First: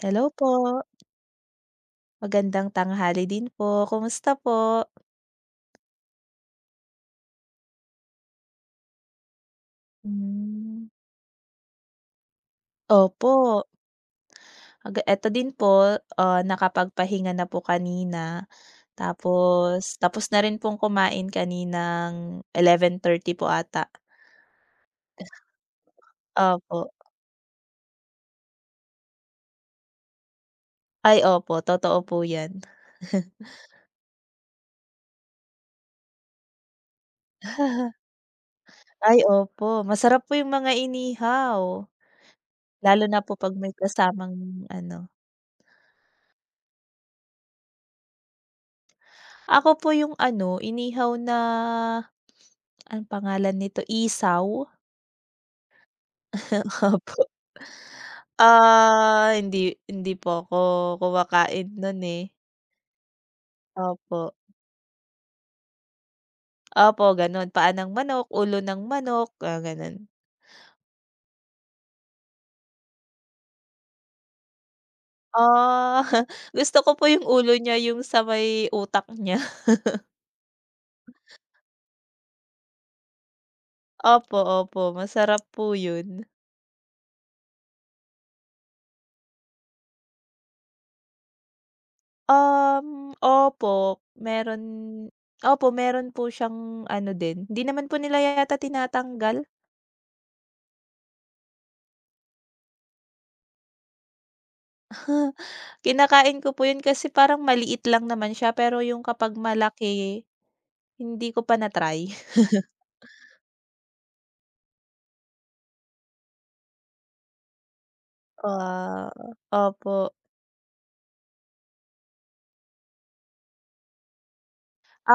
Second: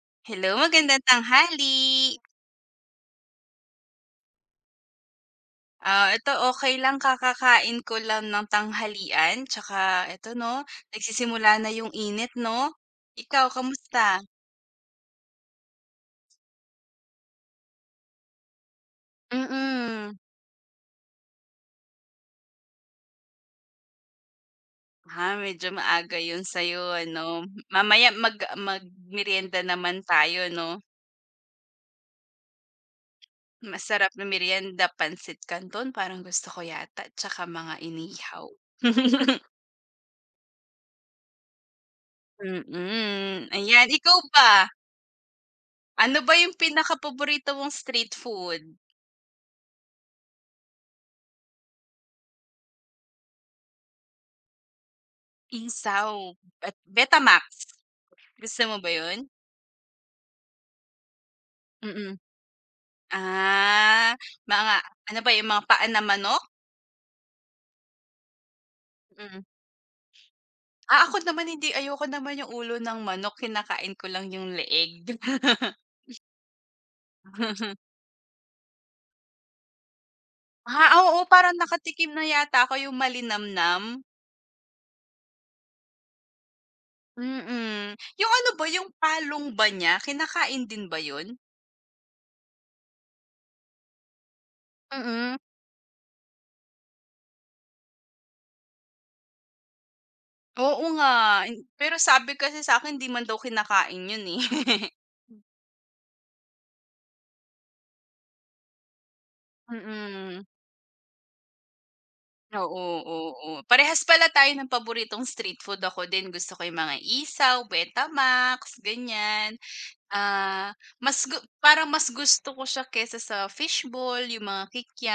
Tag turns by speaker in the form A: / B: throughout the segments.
A: Hello
B: Hello,
A: po,
B: magandang tanghali.
A: magandang tanghali din po, kumusta po?
B: Ah, ito okey lang kakakain ko lang ng tanghalian tsaka eto 'no,
A: Hmm.
B: nagsisimula na yung init 'no?
A: Opo,
B: Ikaw kamusta?
A: aga eto din po, nakapagpahinga na po kanina, tapos
B: Mm.
A: tapos na rin pong kumain kaninang 11:30 po ata.
B: Ah, medyo maaga yun sa'yo
A: Opo,
B: ano, mamaya magmeryenda naman tayo 'no?
A: ay opo, totoo po 'yan.
B: Masarap na meryenda, pansit canton parang gusto ko yata tsaka mga inihaw.
A: Ay opo, masarap po 'yung mga inihaw, lalo na po
B: Mm,
A: 'pag may
B: ayan. Ikaw
A: kasamang
B: ba?
A: ano
B: Ano ba yung pinakapaborito mong street food?
A: ako po 'yung ano, inihaw na anong pangalan nito, isaw.
B: Isaw
A: Opo.
B: Betamax, gusto mo ba yun?
A: Hindi hindi po ako kumakain nun,
B: Mm.
A: eh.
B: Ah,
A: Opo.
B: mga ano ba yung mga paa ng manok?
A: Opo, ganon Paa ng manok, ulo ng manok,
B: Mm.
A: ganon
B: Ah, ako naman hindi, ayoko naman yung ulo ng manok, kinakain ko lang yung leeg.
A: Ah, gusto ko po yung ulo niya, yung sa may utak niya.
B: Ah, oo, parang nakatikim na yata ako yung malinamnam.
A: Opo, opo, masarap po yun.
B: Mm. Yung ano ba, yung palong ba niya, kinakain din ba yun?
A: Opo, meron
B: Mm.
A: opo, meron po siyang ano din, hindi naman po nila yata tinatanggal.
B: Oo nga, pero sabi kasi sa'kin 'di man daw kinakain yun, eh.
A: Kinakain ko po yun kasi parang maliit lang naman siya pero yung kapag malaki
B: Mm.
A: hindi ko pa na-try.
B: Oo, oo, oo. Parehas pala tayo ng paboritong street food. Ako din gusto ko yung mga isaw, Betamax,
A: Ah,
B: ganyan.
A: opo,
B: Ah, mas gu parang mas gusto ko siya kaysa sa fishball, yung mga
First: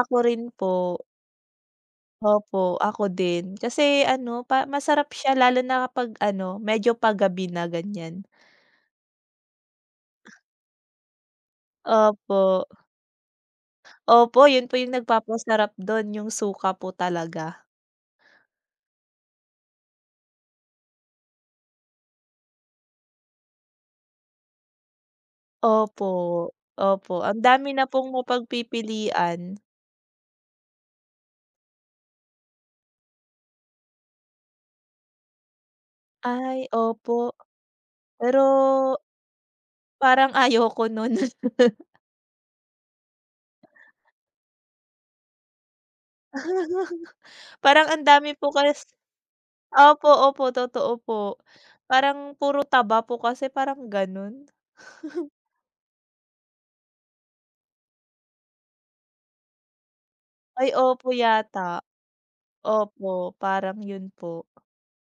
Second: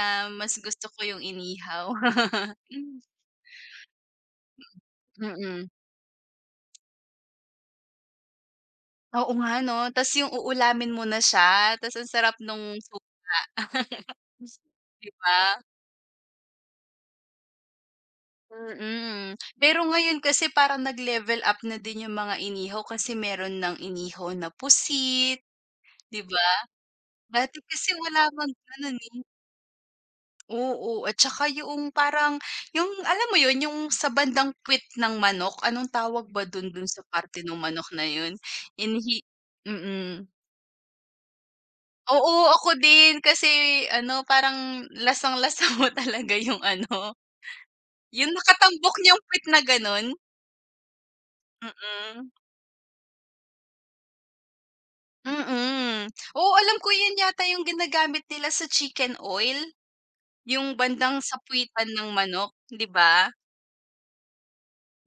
A: ako rin
B: mas
A: po.
B: gusto ko yung inihaw.
A: Opo, ako din. Kasi ano, pa masarap siya lalo
B: Mm.
A: na kapag ano, medyo pagabi na ganyan.
B: Oo nga 'no, tas yung uulamin mo na siya, tas ang sarap
A: Opo,
B: nung
A: opo,
B: foods,
A: yun po yung
B: 'di ba?
A: nagpapasarap dun, yung suka po talaga.
B: Mm. Pero ngayon kasi parang nag-level up na din yung mga inihaw kasi meron ng inihaw na pusit,
A: Opo,
B: 'di ba?
A: opo, ang
B: Dati
A: dami na
B: kasi
A: pong
B: wala mang gano'n, eh.
A: mapagpipilian.
B: Oo, at saka yoong parang yung alam mo yun, yung sa bandang puwit ng manok, anong tawag ba dun,
A: Ay,
B: dun sa
A: opo,
B: parte ng manok na yun?
A: pero
B: Inhi mm.
A: parang ayoko nun.
B: Oo, ako din kasi ano, parang lasang-lasa mo talaga yung ano,
A: Parang ang
B: yung
A: dami po kasi
B: nakatambok niyang puwit na gano'n.
A: opo, opo, totoo po.
B: Mm.
A: Parang puro taba po kasi parang gano'n.
B: Mm. Mm. Oo, alam ko yun yata yung ginagamit nila sa chicken oil, yung
A: Ay opo
B: bandang
A: yata,
B: sapuitan ng manok, 'di ba?
A: opo parang 'yun po.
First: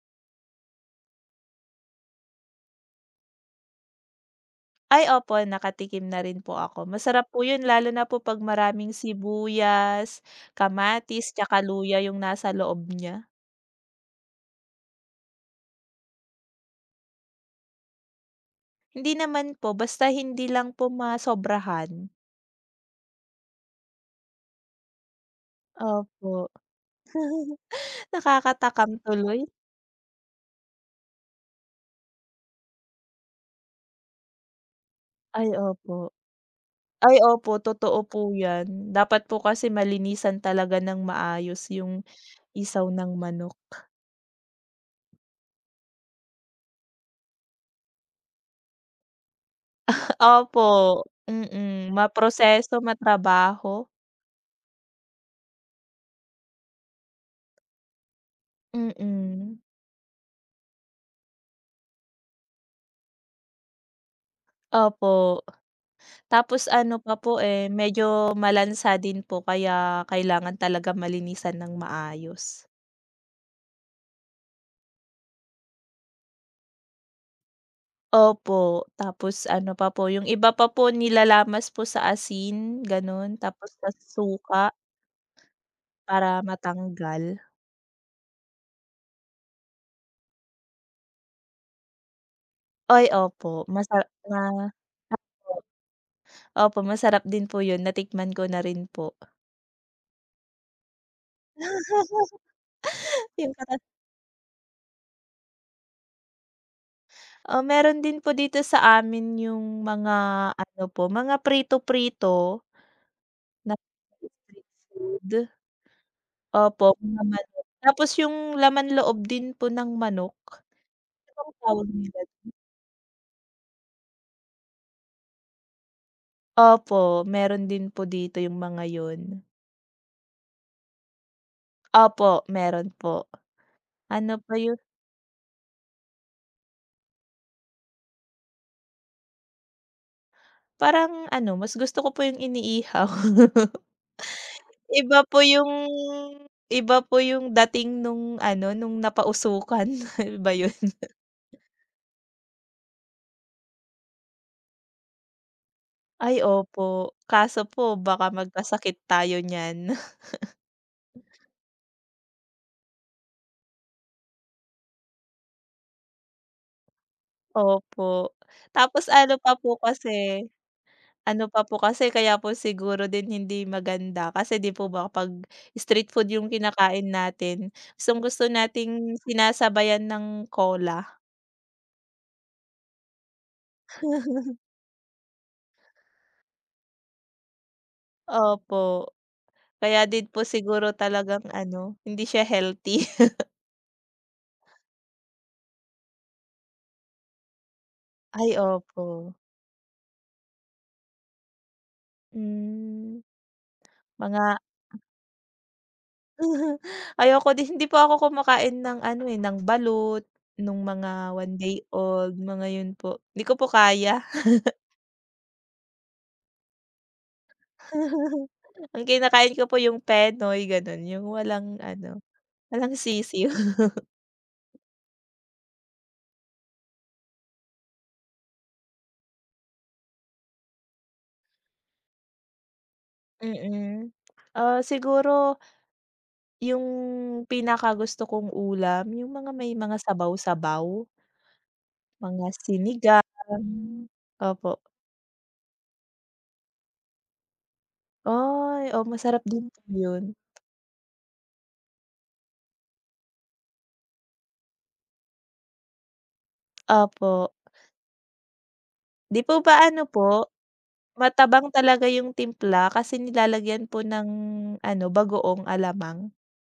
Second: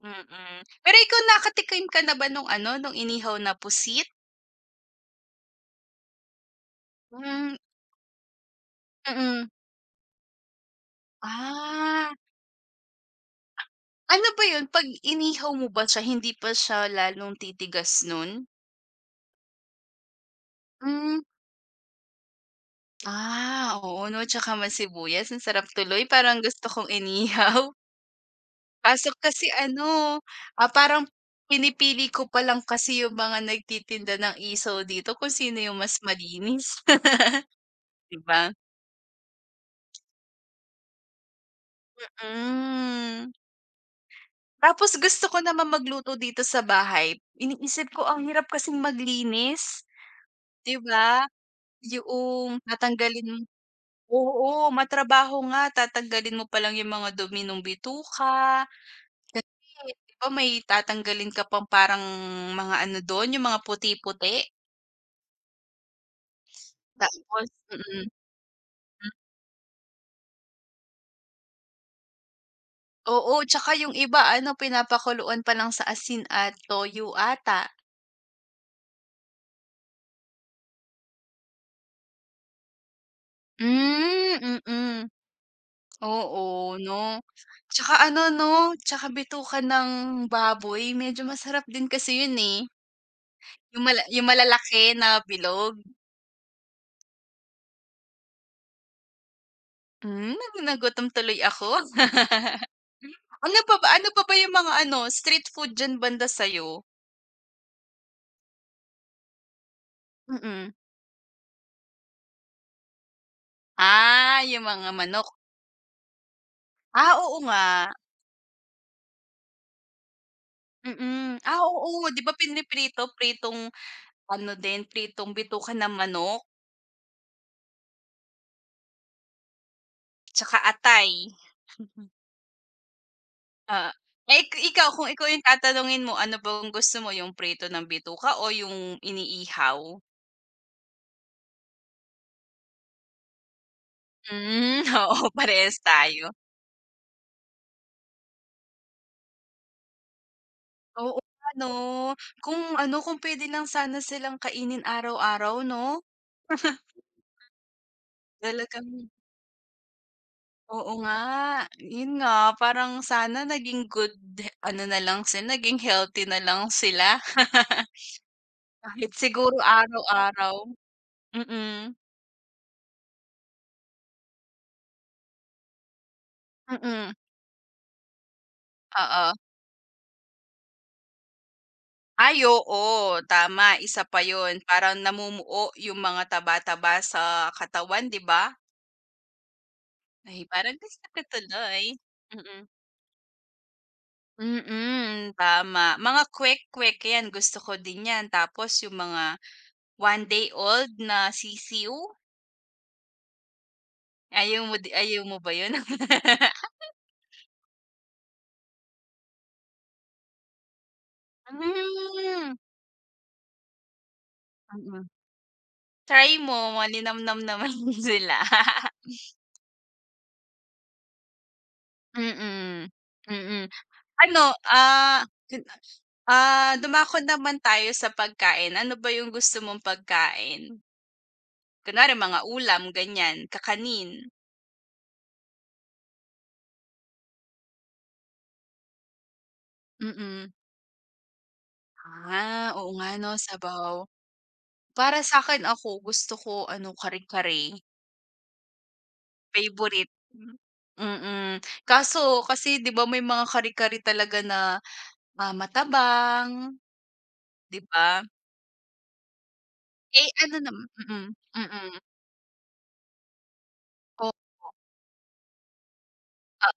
B: Mm. Pero ikaw nakatikim ka na ba nung ano, nung inihaw na pusit?
A: Ay opo nakatikim na rin po ako, masarap po
B: Hmm,
A: 'yun lalo na po 'pag maraming
B: mm.
A: sibuyas, kamatis, tsaka luya
B: Ah,
A: 'yung nasa loob niya.
B: ano ba yun 'pag inihaw mo ba siya hindi pa siya lalong titigas nun?
A: Hindi naman po basta hindi lang po
B: Hmm.
A: masobrahan.
B: Ah, oo 'no, tsaka may sibuyas ang sarap tuloy parang
A: Opo,
B: gusto kong inihaw.
A: nakakatakam
B: Kaso
A: tuloy.
B: kasi ano, parang pinipili ko pa lang kasi yung mga nagtitinda ng isaw dito kung
A: Ay
B: sino yung mas
A: opo.
B: malinis,
A: Ay opo totoo
B: 'di
A: po
B: ba?
A: 'yan, dapat po kasi malinisan talaga ng maayos 'yung isaw ng
B: Hmm.
A: manok.
B: Tapos gusto ko naman magluto dito sa bahay. Iniisip ko ang hirap kasing maglinis, 'di
A: Opo,
B: ba?
A: mm.
B: Yung
A: Maproseso,
B: tatanggalin
A: matrabaho,
B: oo, matrabaho nga tatanggalin mo pa lang yung mga dumi nung bituka.
A: mm.
B: Eh, 'di ba may tatanggalin ka pang parang mga ano dun, yung mga puti-puti.
A: Opo. Tapos ano pa po,
B: Tapos
A: eh,
B: mm,
A: medyo
B: hmm,
A: malansa din po kaya kailangan talaga malinisan ng maayos.
B: oo, tsaka yung iba ano pinapakuluan pa lang sa asin at toyo ata.
A: Opo, tapos ano pa po, yung iba pa po nilalamas po sa asin, gano'n, tapos sa
B: Hmm,
A: suka
B: mm.
A: para
B: Oo 'no?
A: matanggal.
B: Tsaka ano 'no, tsaka bituka ng baboy medyo masarap din kasi yun, eh.
A: Ay opo,
B: Yung
A: masa
B: mala yung
A: ma
B: malalaki na bilog.
A: opo, masarap din po 'yun, natikman ko na rin po.
B: Hmm, na nagutom tuloy ako. Ano pa ba yung mga ano, street food diyan banda sa'yo?
A: Ah, meron din po dito sa amin yung mga
B: Mm.
A: ano po, mga prito-prito na
B: Ah, yung
A: street
B: mga manok.
A: food. Opo,
B: Ah,
A: mga
B: oo nga.
A: manok. Tapos yung laman-loob din po ng manok. Ano
B: Mm.
A: bang
B: Ah,
A: tawag
B: oo,
A: nila?
B: 'di ba piniprito, pritong ano din, pritong bituka ng manok,
A: Opo, meron din po dito yung mga yun.
B: tsaka atay.
A: Opo, meron po.
B: ah
A: Ano
B: Eh, ik
A: pa yun,
B: ikaw kung ikaw yung tatanungin mo, ano bang gusto mo, yung prito ng bituka o yung iniihaw?
A: parang ano, mas gusto ko po yung iniihaw.
B: Hmm.
A: Iba
B: Oo,
A: po yung
B: parehas tayo.
A: iba po yung dating nung ano, nung napausukan ba yun?
B: Oo, ano kung pwede lang sana silang kainin araw-araw 'no?
A: Ay opo, kaso po baka
B: Talagang
A: magkasakit tayo niyan.
B: Oo nga. Yun nga, parang sana naging healthy na lang sila.
A: Opo, tapos
B: Kahit
A: ano
B: siguro
A: pa po kasi,
B: araw-araw.
A: ano pa po
B: Mm.
A: kasi kaya po siguro din hindi maganda kasi 'di po ba pag street food yung kinakain
B: Mm,
A: natin, gustong-gusto nating
B: oo.
A: sinasabayan ng cola.
B: Ay oo, tama isa pa yon. Parang namumuo yung mga taba-taba sa katawan 'di ba?
A: Opo, kaya din
B: Ay
A: po
B: parang
A: siguro
B: gusto ko
A: talagang
B: tuloy.
A: ano, hindi siya
B: Mm.
A: healthy.
B: Mm, tama mga kwek-kwek yan gusto ko din yan
A: Ay
B: tapos yung
A: opo,
B: mga one day old na sisiw,
A: hmm, mga
B: ayaw mo ba yun?
A: ayoko din po ako kumakain ng ano, eh, ng balut, nung mga one
B: Hmm,
A: day old,
B: mm.
A: mga yun po. Hindi ko po kaya.
B: Mm-mm. Try mo maninamnam naman sila.
A: Ang kinakain ko po yung Penoy, ganun, yung walang ano,
B: Mm,
A: walang sisiw.
B: mm. Ano, ah dumako naman tayo sa pagkain. Ano ba yung gusto mong pagkain? Kunwari mga ulam, ganyan, kakanin.
A: Mm. Siguro yung pinakagusto kong ulam, yung mga may mga
B: Mm.
A: sabaw-sabaw, mga
B: Ah, oo nga
A: sinigang.
B: 'no, sabaw.
A: Opo.
B: Para sa'kin ako, gusto ko ano, kare-kare,
A: Ay, oo, masarap din po
B: favorite.
A: yun.
B: Mm, kaso kasi 'di ba may mga kare-kare talaga na, matabang,
A: Opo.
B: 'di ba?
A: 'Di po ba ano
B: Eh,
A: po
B: ano nam mm,
A: matabang
B: mm.
A: talaga yung timpla kasi nilalagyan po ng
B: Oo
A: ano, bagoong alamang.
B: nga,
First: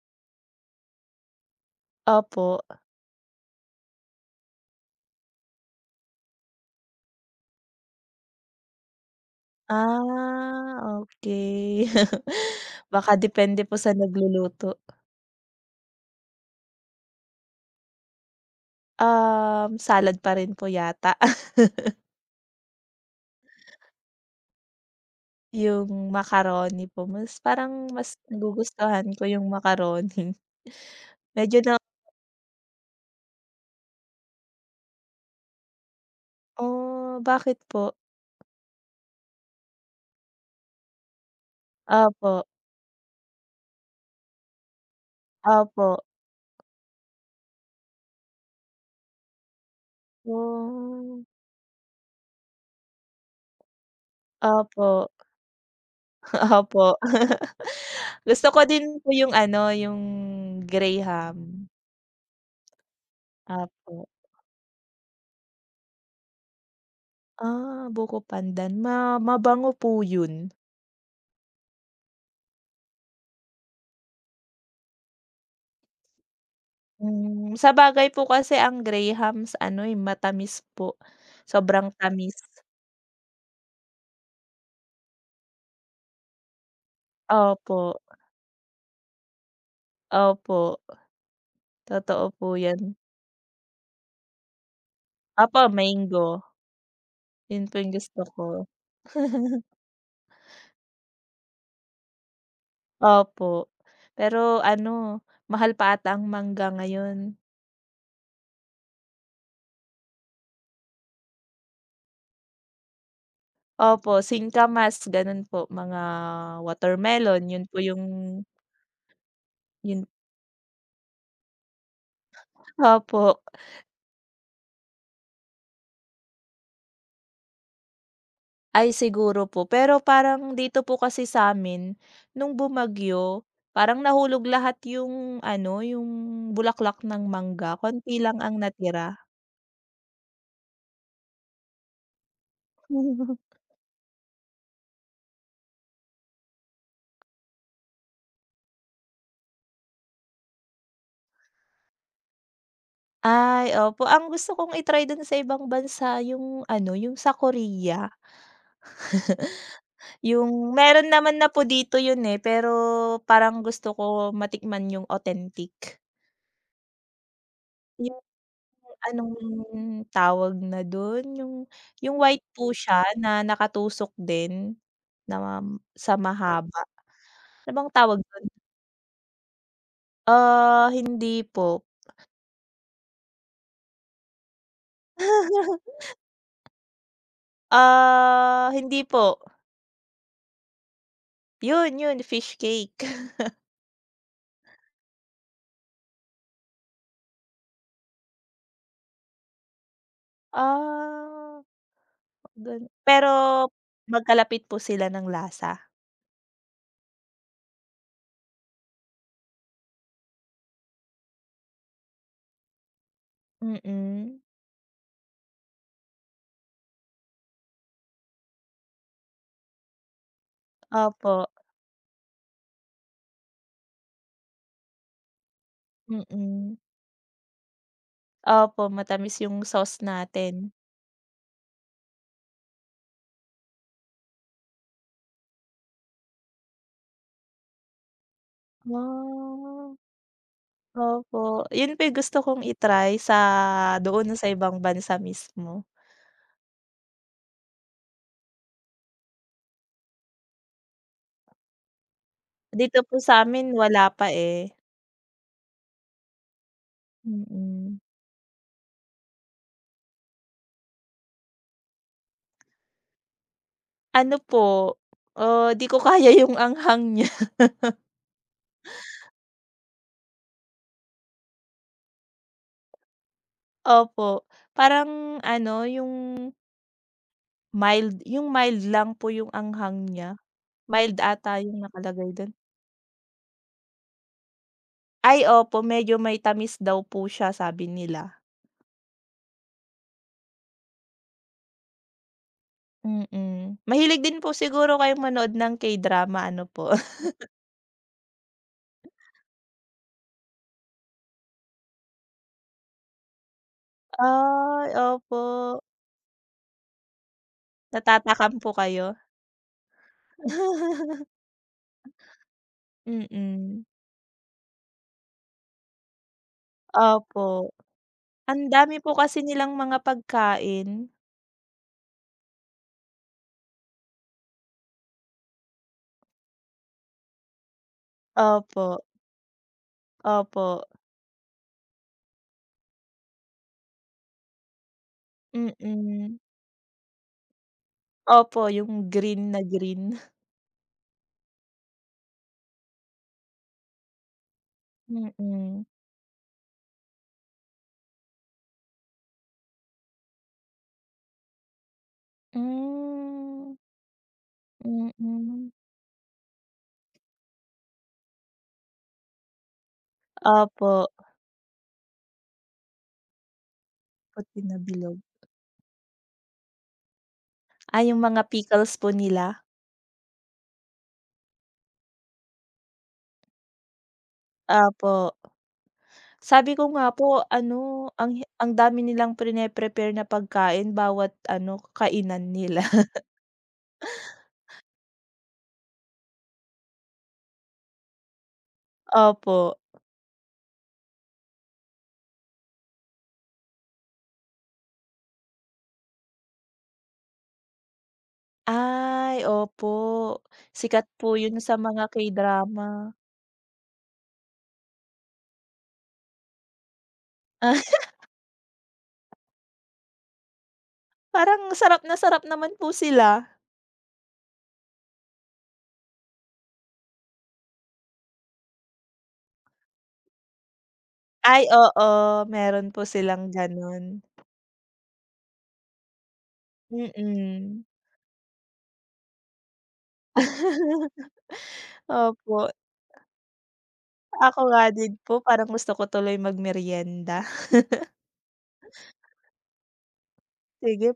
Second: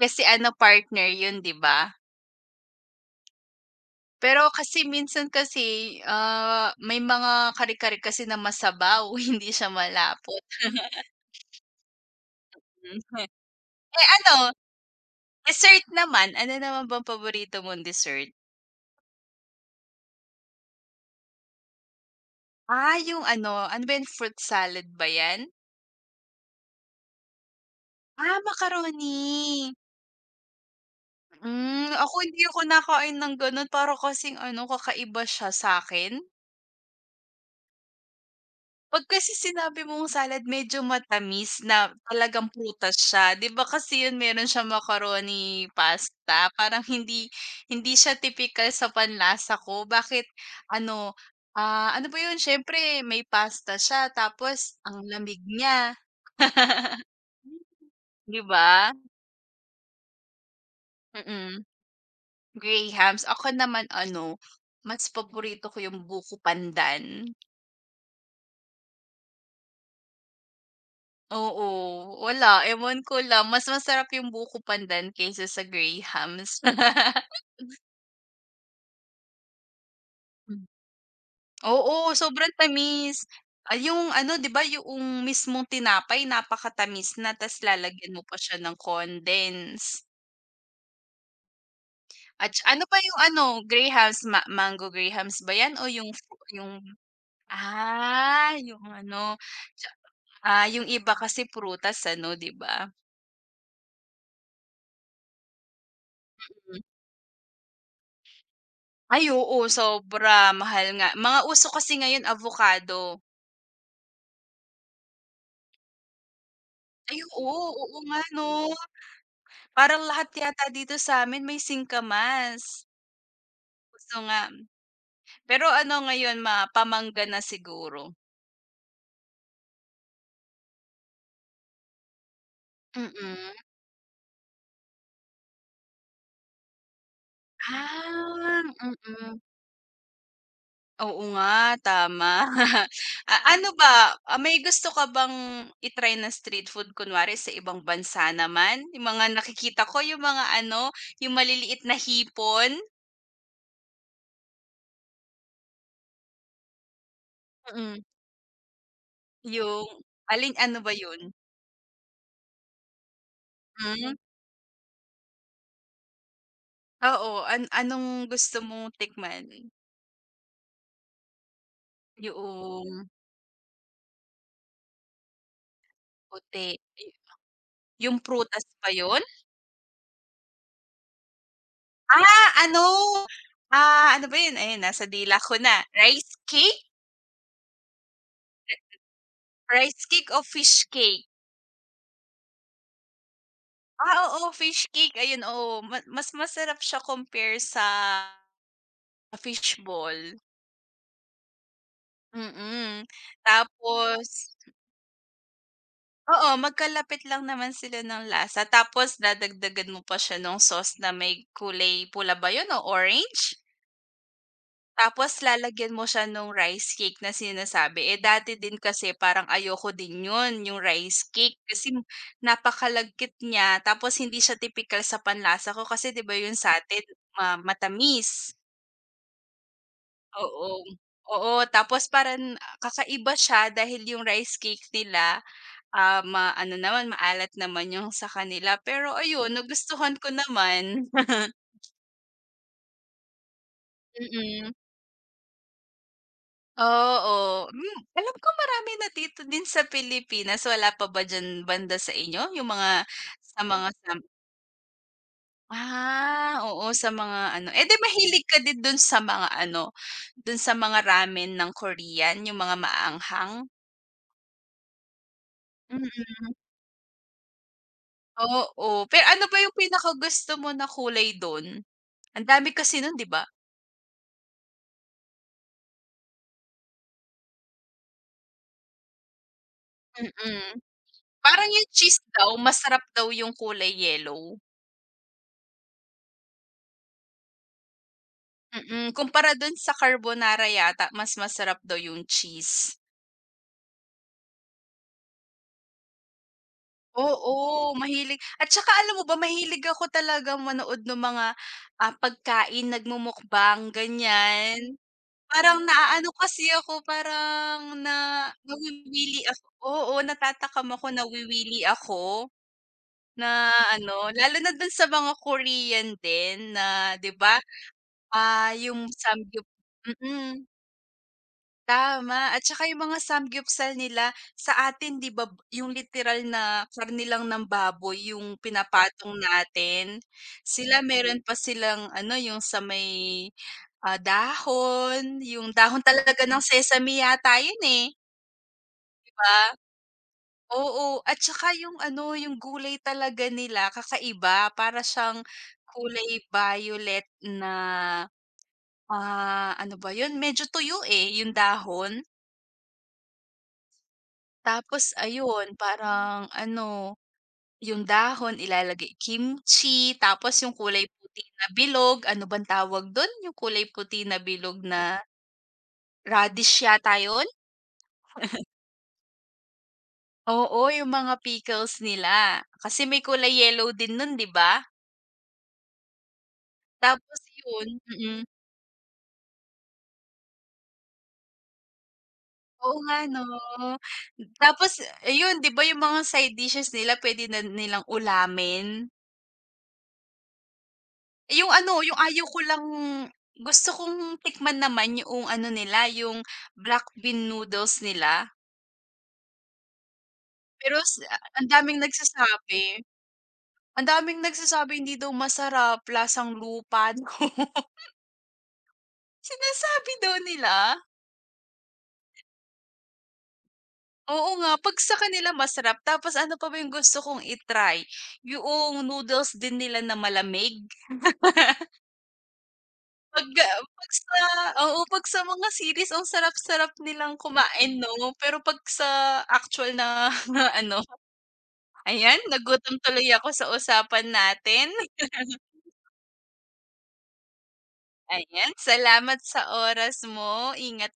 B: kasi ano partner yun, 'di ba?
A: Opo.
B: Pero kasi minsan kasi, may mga kare-kare kasi na masabaw, hindi siya malapot.
A: Ah, okey. Baka
B: Mhm.
A: depende po sa
B: Eh, ano,
A: nagluluto.
B: dessert naman, ano naman bang paborito mong dessert?
A: Salad pa rin po yata
B: Ah, yung ano, ano ba 'yan, fruit salad ba 'yan?
A: yung macaroni po mas parang mas
B: Ah,
A: nagugustuhan
B: macaroni.
A: ko yung macaroni. Medyo na
B: Hmm, ako hindi ako nakain ng gano'n para kasing ano, kakaiba siya sa akin.
A: oh, bakit po?
B: 'Pag kasi sinabi mong salad medyo matamis na
A: Opo,
B: talagang prutas siya, 'di ba kasi yun meron siyang macaroni
A: opo.
B: pasta, parang hindi hindi siya tipikal sa panlasa ko. Bakit ano,
A: Oh,
B: ano ba yun, siyempre may pasta siya tapos ang
A: opo,
B: lamig niya,
A: opo.
B: 'di
A: Gusto ko
B: ba?
A: din po yung ano, yung
B: Mm,
A: greyhound.
B: grahams. Ako naman
A: Opo.
B: ano, mas paborito ko yung buko pandan.
A: Ah, buko pandan ma mabango po yun.
B: Oo, wala ewan ko lang, mas masarap yung buko pandan kaysa sa grahams.
A: Hmm, sabagay po kasi ang greyhounds ano, eh, matamis
B: Hmm.
A: po, sobrang
B: Oo,
A: tamis.
B: sobrang tamis. Ay yung ano 'di ba yung mismong tinapay napakatamis na tas
A: Opo,
B: lalagyan mo pa siya ng condense
A: opo, totoo po
B: at
A: yan.
B: ano pa yung ano, Graham's mango Graham's ba
A: Opo,
B: 'yan o yung
A: mango,
B: yung
A: yun po yung gusto ko.
B: yung ano tsa yung iba kasi prutas ano 'di ba?
A: Opo, pero ano, mahal pa ata ang mangga
B: Hmm.
A: ngayon.
B: Ay oo, sobra mahal nga. Mga uso kasi ngayon avocado.
A: Opo, singkamas ganun po, mga
B: Ay
A: watermelon,
B: oo,
A: yun po
B: oo
A: yung
B: nga 'no. Parang
A: yun
B: lahat yata dito sa'min may singkamas.
A: opo.
B: Gusto nga. Pero ano ngayon pamangga na siguro?
A: Ay siguro po. Pero parang dito po kasi sa sa'min nung bumagyo,
B: Mm.
A: parang nahulog lahat yung ano, yung bulaklak ng mangga, konti lang ang
B: Ah,
A: natira.
B: mm. Oo nga, tama. Ano ba, may gusto ka bang na street food kunwari sa ibang bansa naman? Yung mga nakikita ko yung mga ano, yung maliliit na hipon?
A: Ay, opo. Ang gusto kong i dun sa ibang bansa yung ano, yung sa
B: Mm.
A: Korea.
B: Yung alin
A: Yung
B: ano ba
A: meron
B: yun?
A: naman na po dito yun, eh, pero parang gusto
B: Hmm,
A: ko matikman yung authentic.
B: oo. Anong
A: Yung
B: gusto mong
A: anong
B: tikman?
A: tawag na dun, yung white po
B: Yung
A: siya na nakatusok din. Na mam sa
B: puti,
A: mahaba, ano bang
B: yung
A: tawag dun?
B: prutas pa yun?
A: Ah, hindi po.
B: Ah, ano, ano ba yun? Ayun, nasa dila ko na. Rice cake?
A: Ah, hindi po.
B: Rice cake o fish cake?
A: Yun, yun fish cake.
B: Ah, oo, fish cake. Ayun, oo, mas masarap siya compare sa fishball.
A: Ah, gan
B: Mm.
A: pero
B: Tapos
A: magkalapit po sila ng lasa.
B: oo, magkalapit lang naman sila ng lasa tapos dadagdagan mo pa siya nung sauce na may kulay pula ba yun o orange?
A: Mm,
B: Tapos lalagyan mo siya nung rice cake na sinasabi. Eh, dati din kasi parang ayoko din 'yun, yung rice
A: opo,
B: cake kasi napakalagkit niya tapos hindi siya typical sa panlasa ko kasi 'di ba 'yun sa
A: mm.
B: atin matamis.
A: Opo, matamis yung sauce natin.
B: Oo, oo. Tapos parang kakaiba siya dahil yung rice cake nila, ano naman, maalat naman yung sa kanila. Pero ayun,
A: Ah,
B: nagustuhan ko naman.
A: opo. Yun po yung gusto kong i-try sa doon sa
B: Mm.
A: ibang bansa mismo.
B: Oo, alam ko marami na dito din sa Pilipinas, wala pa ba diyan banda sa inyo yung
A: Dito
B: mga
A: po
B: sa
A: sa'min
B: mga
A: wala pa, eh.
B: oo sa mga ano, eh, 'di
A: Mm.
B: mahilig ka din dun sa mga ano, dun sa mga ramen ng Korean, yung mga maanghang?
A: Ano po, 'di ko
B: Mm,
A: kaya yung anghang niya,
B: oo, pero ano ba yung pinakagusto mo na kulay dun? Ang dami kasi nun 'di ba?
A: opo. Parang ano, yung mild lang po yung anghang niya.
B: Mm,
A: Mild ata
B: parang
A: yung
B: yung cheese
A: nakalagay
B: daw
A: dun.
B: masarap daw yung kulay yellow.
A: Ay opo, medyo may tamis daw po siya sabi nila,
B: Mm, kumpara dun sa carbonara yata mas masarap daw yung cheese.
A: mm. Mahilig din po siguro kayong manood ng K-drama ano po.
B: Oo, mahilig at saka alam mo ba mahilig ako talaga manood ng mga, pagkain, nagmumukbang,
A: Ay,
B: ganyan.
A: opo.
B: Parang naaano kasi ako, parang na
A: Natatakam po kayo?
B: nawiwili ako oo, natatakam ako, nawiwili ako na
A: Mm,
B: ano, lalo na dun sa mga Korean din na 'di
A: opo.
B: ba,
A: Ang dami
B: yung
A: po kasi
B: samgyup
A: nilang mga
B: mm.
A: pagkain.
B: Tama at saka yung mga samgyupsal nila, sa atin 'di ba yung literal na karne lang ng baboy yung
A: Opo,
B: pinapatong natin.
A: opo.
B: Sila meron pa silang ano yung sa may, dahon, yung dahon talaga
A: Mm.
B: ng sesame yata yun, eh,
A: Opo, yung
B: 'di
A: green
B: ba?
A: na green.
B: Oo, at saka yung ano, yung gulay talaga nila kakaiba para siyang
A: Mm.
B: kulay violet na, ano ba yun medyo tuyo, eh, yung dahon.
A: Hmm,
B: Tapos
A: mm.
B: ayun, parang ano, yung dahon ilalagay kimchi, tapos yung
A: Opo,
B: kulay puti na bilog, ano bang tawag dun? Yung kulay puti na
A: puti na
B: bilog
A: bilog.
B: na radish yata yun?
A: Ah, yung mga pickles po nila?
B: Oo, yung mga pickles nila. Kasi may kulay yellow din nun, 'di ba?
A: Opo. Sabi ko nga
B: Tapos
A: po
B: yun
A: ano,
B: mm.
A: ang dami nilang prine-prepare na pagkain bawat ano, kainan nila.
B: Oo nga 'no. Tapos ayun, 'di ba yung mga side dishes nila puwede na nilang ulamin?
A: Opo.
B: Yung ano, yung ayaw ko lang gusto kong tikman naman yung ano nila, yung black bean noodles nila.
A: Ay, opo.
B: Pero
A: Sikat po yun
B: ang
A: sa
B: daming
A: mga
B: nagsasabi
A: K-drama.
B: ang daming nagsasabi hindi daw masarap, lasang lupa daw. Sinasabi daw nila.
A: Parang sarap na sarap naman po sila.
B: Oo nga, 'pag sa kanila masarap tapos ano pa ba yung gusto kong itry yung noodles din nila na malamig.
A: Ay oo, meron po silang
B: 'Pag, ah,
A: ganun.
B: 'pag sa Oo, 'pag sa mga series ang sarap-sarap nilang
A: Mm,
B: kumain 'no, pero 'pag sa actual na ano, ayan
A: opo.
B: nagutom tuloy ako sa usapan
A: Ako nga
B: natin.
A: din po parang gusto ko tuloy magmeryenda.
B: Ayan, salamat sa oras mo, ingat.
A: Sige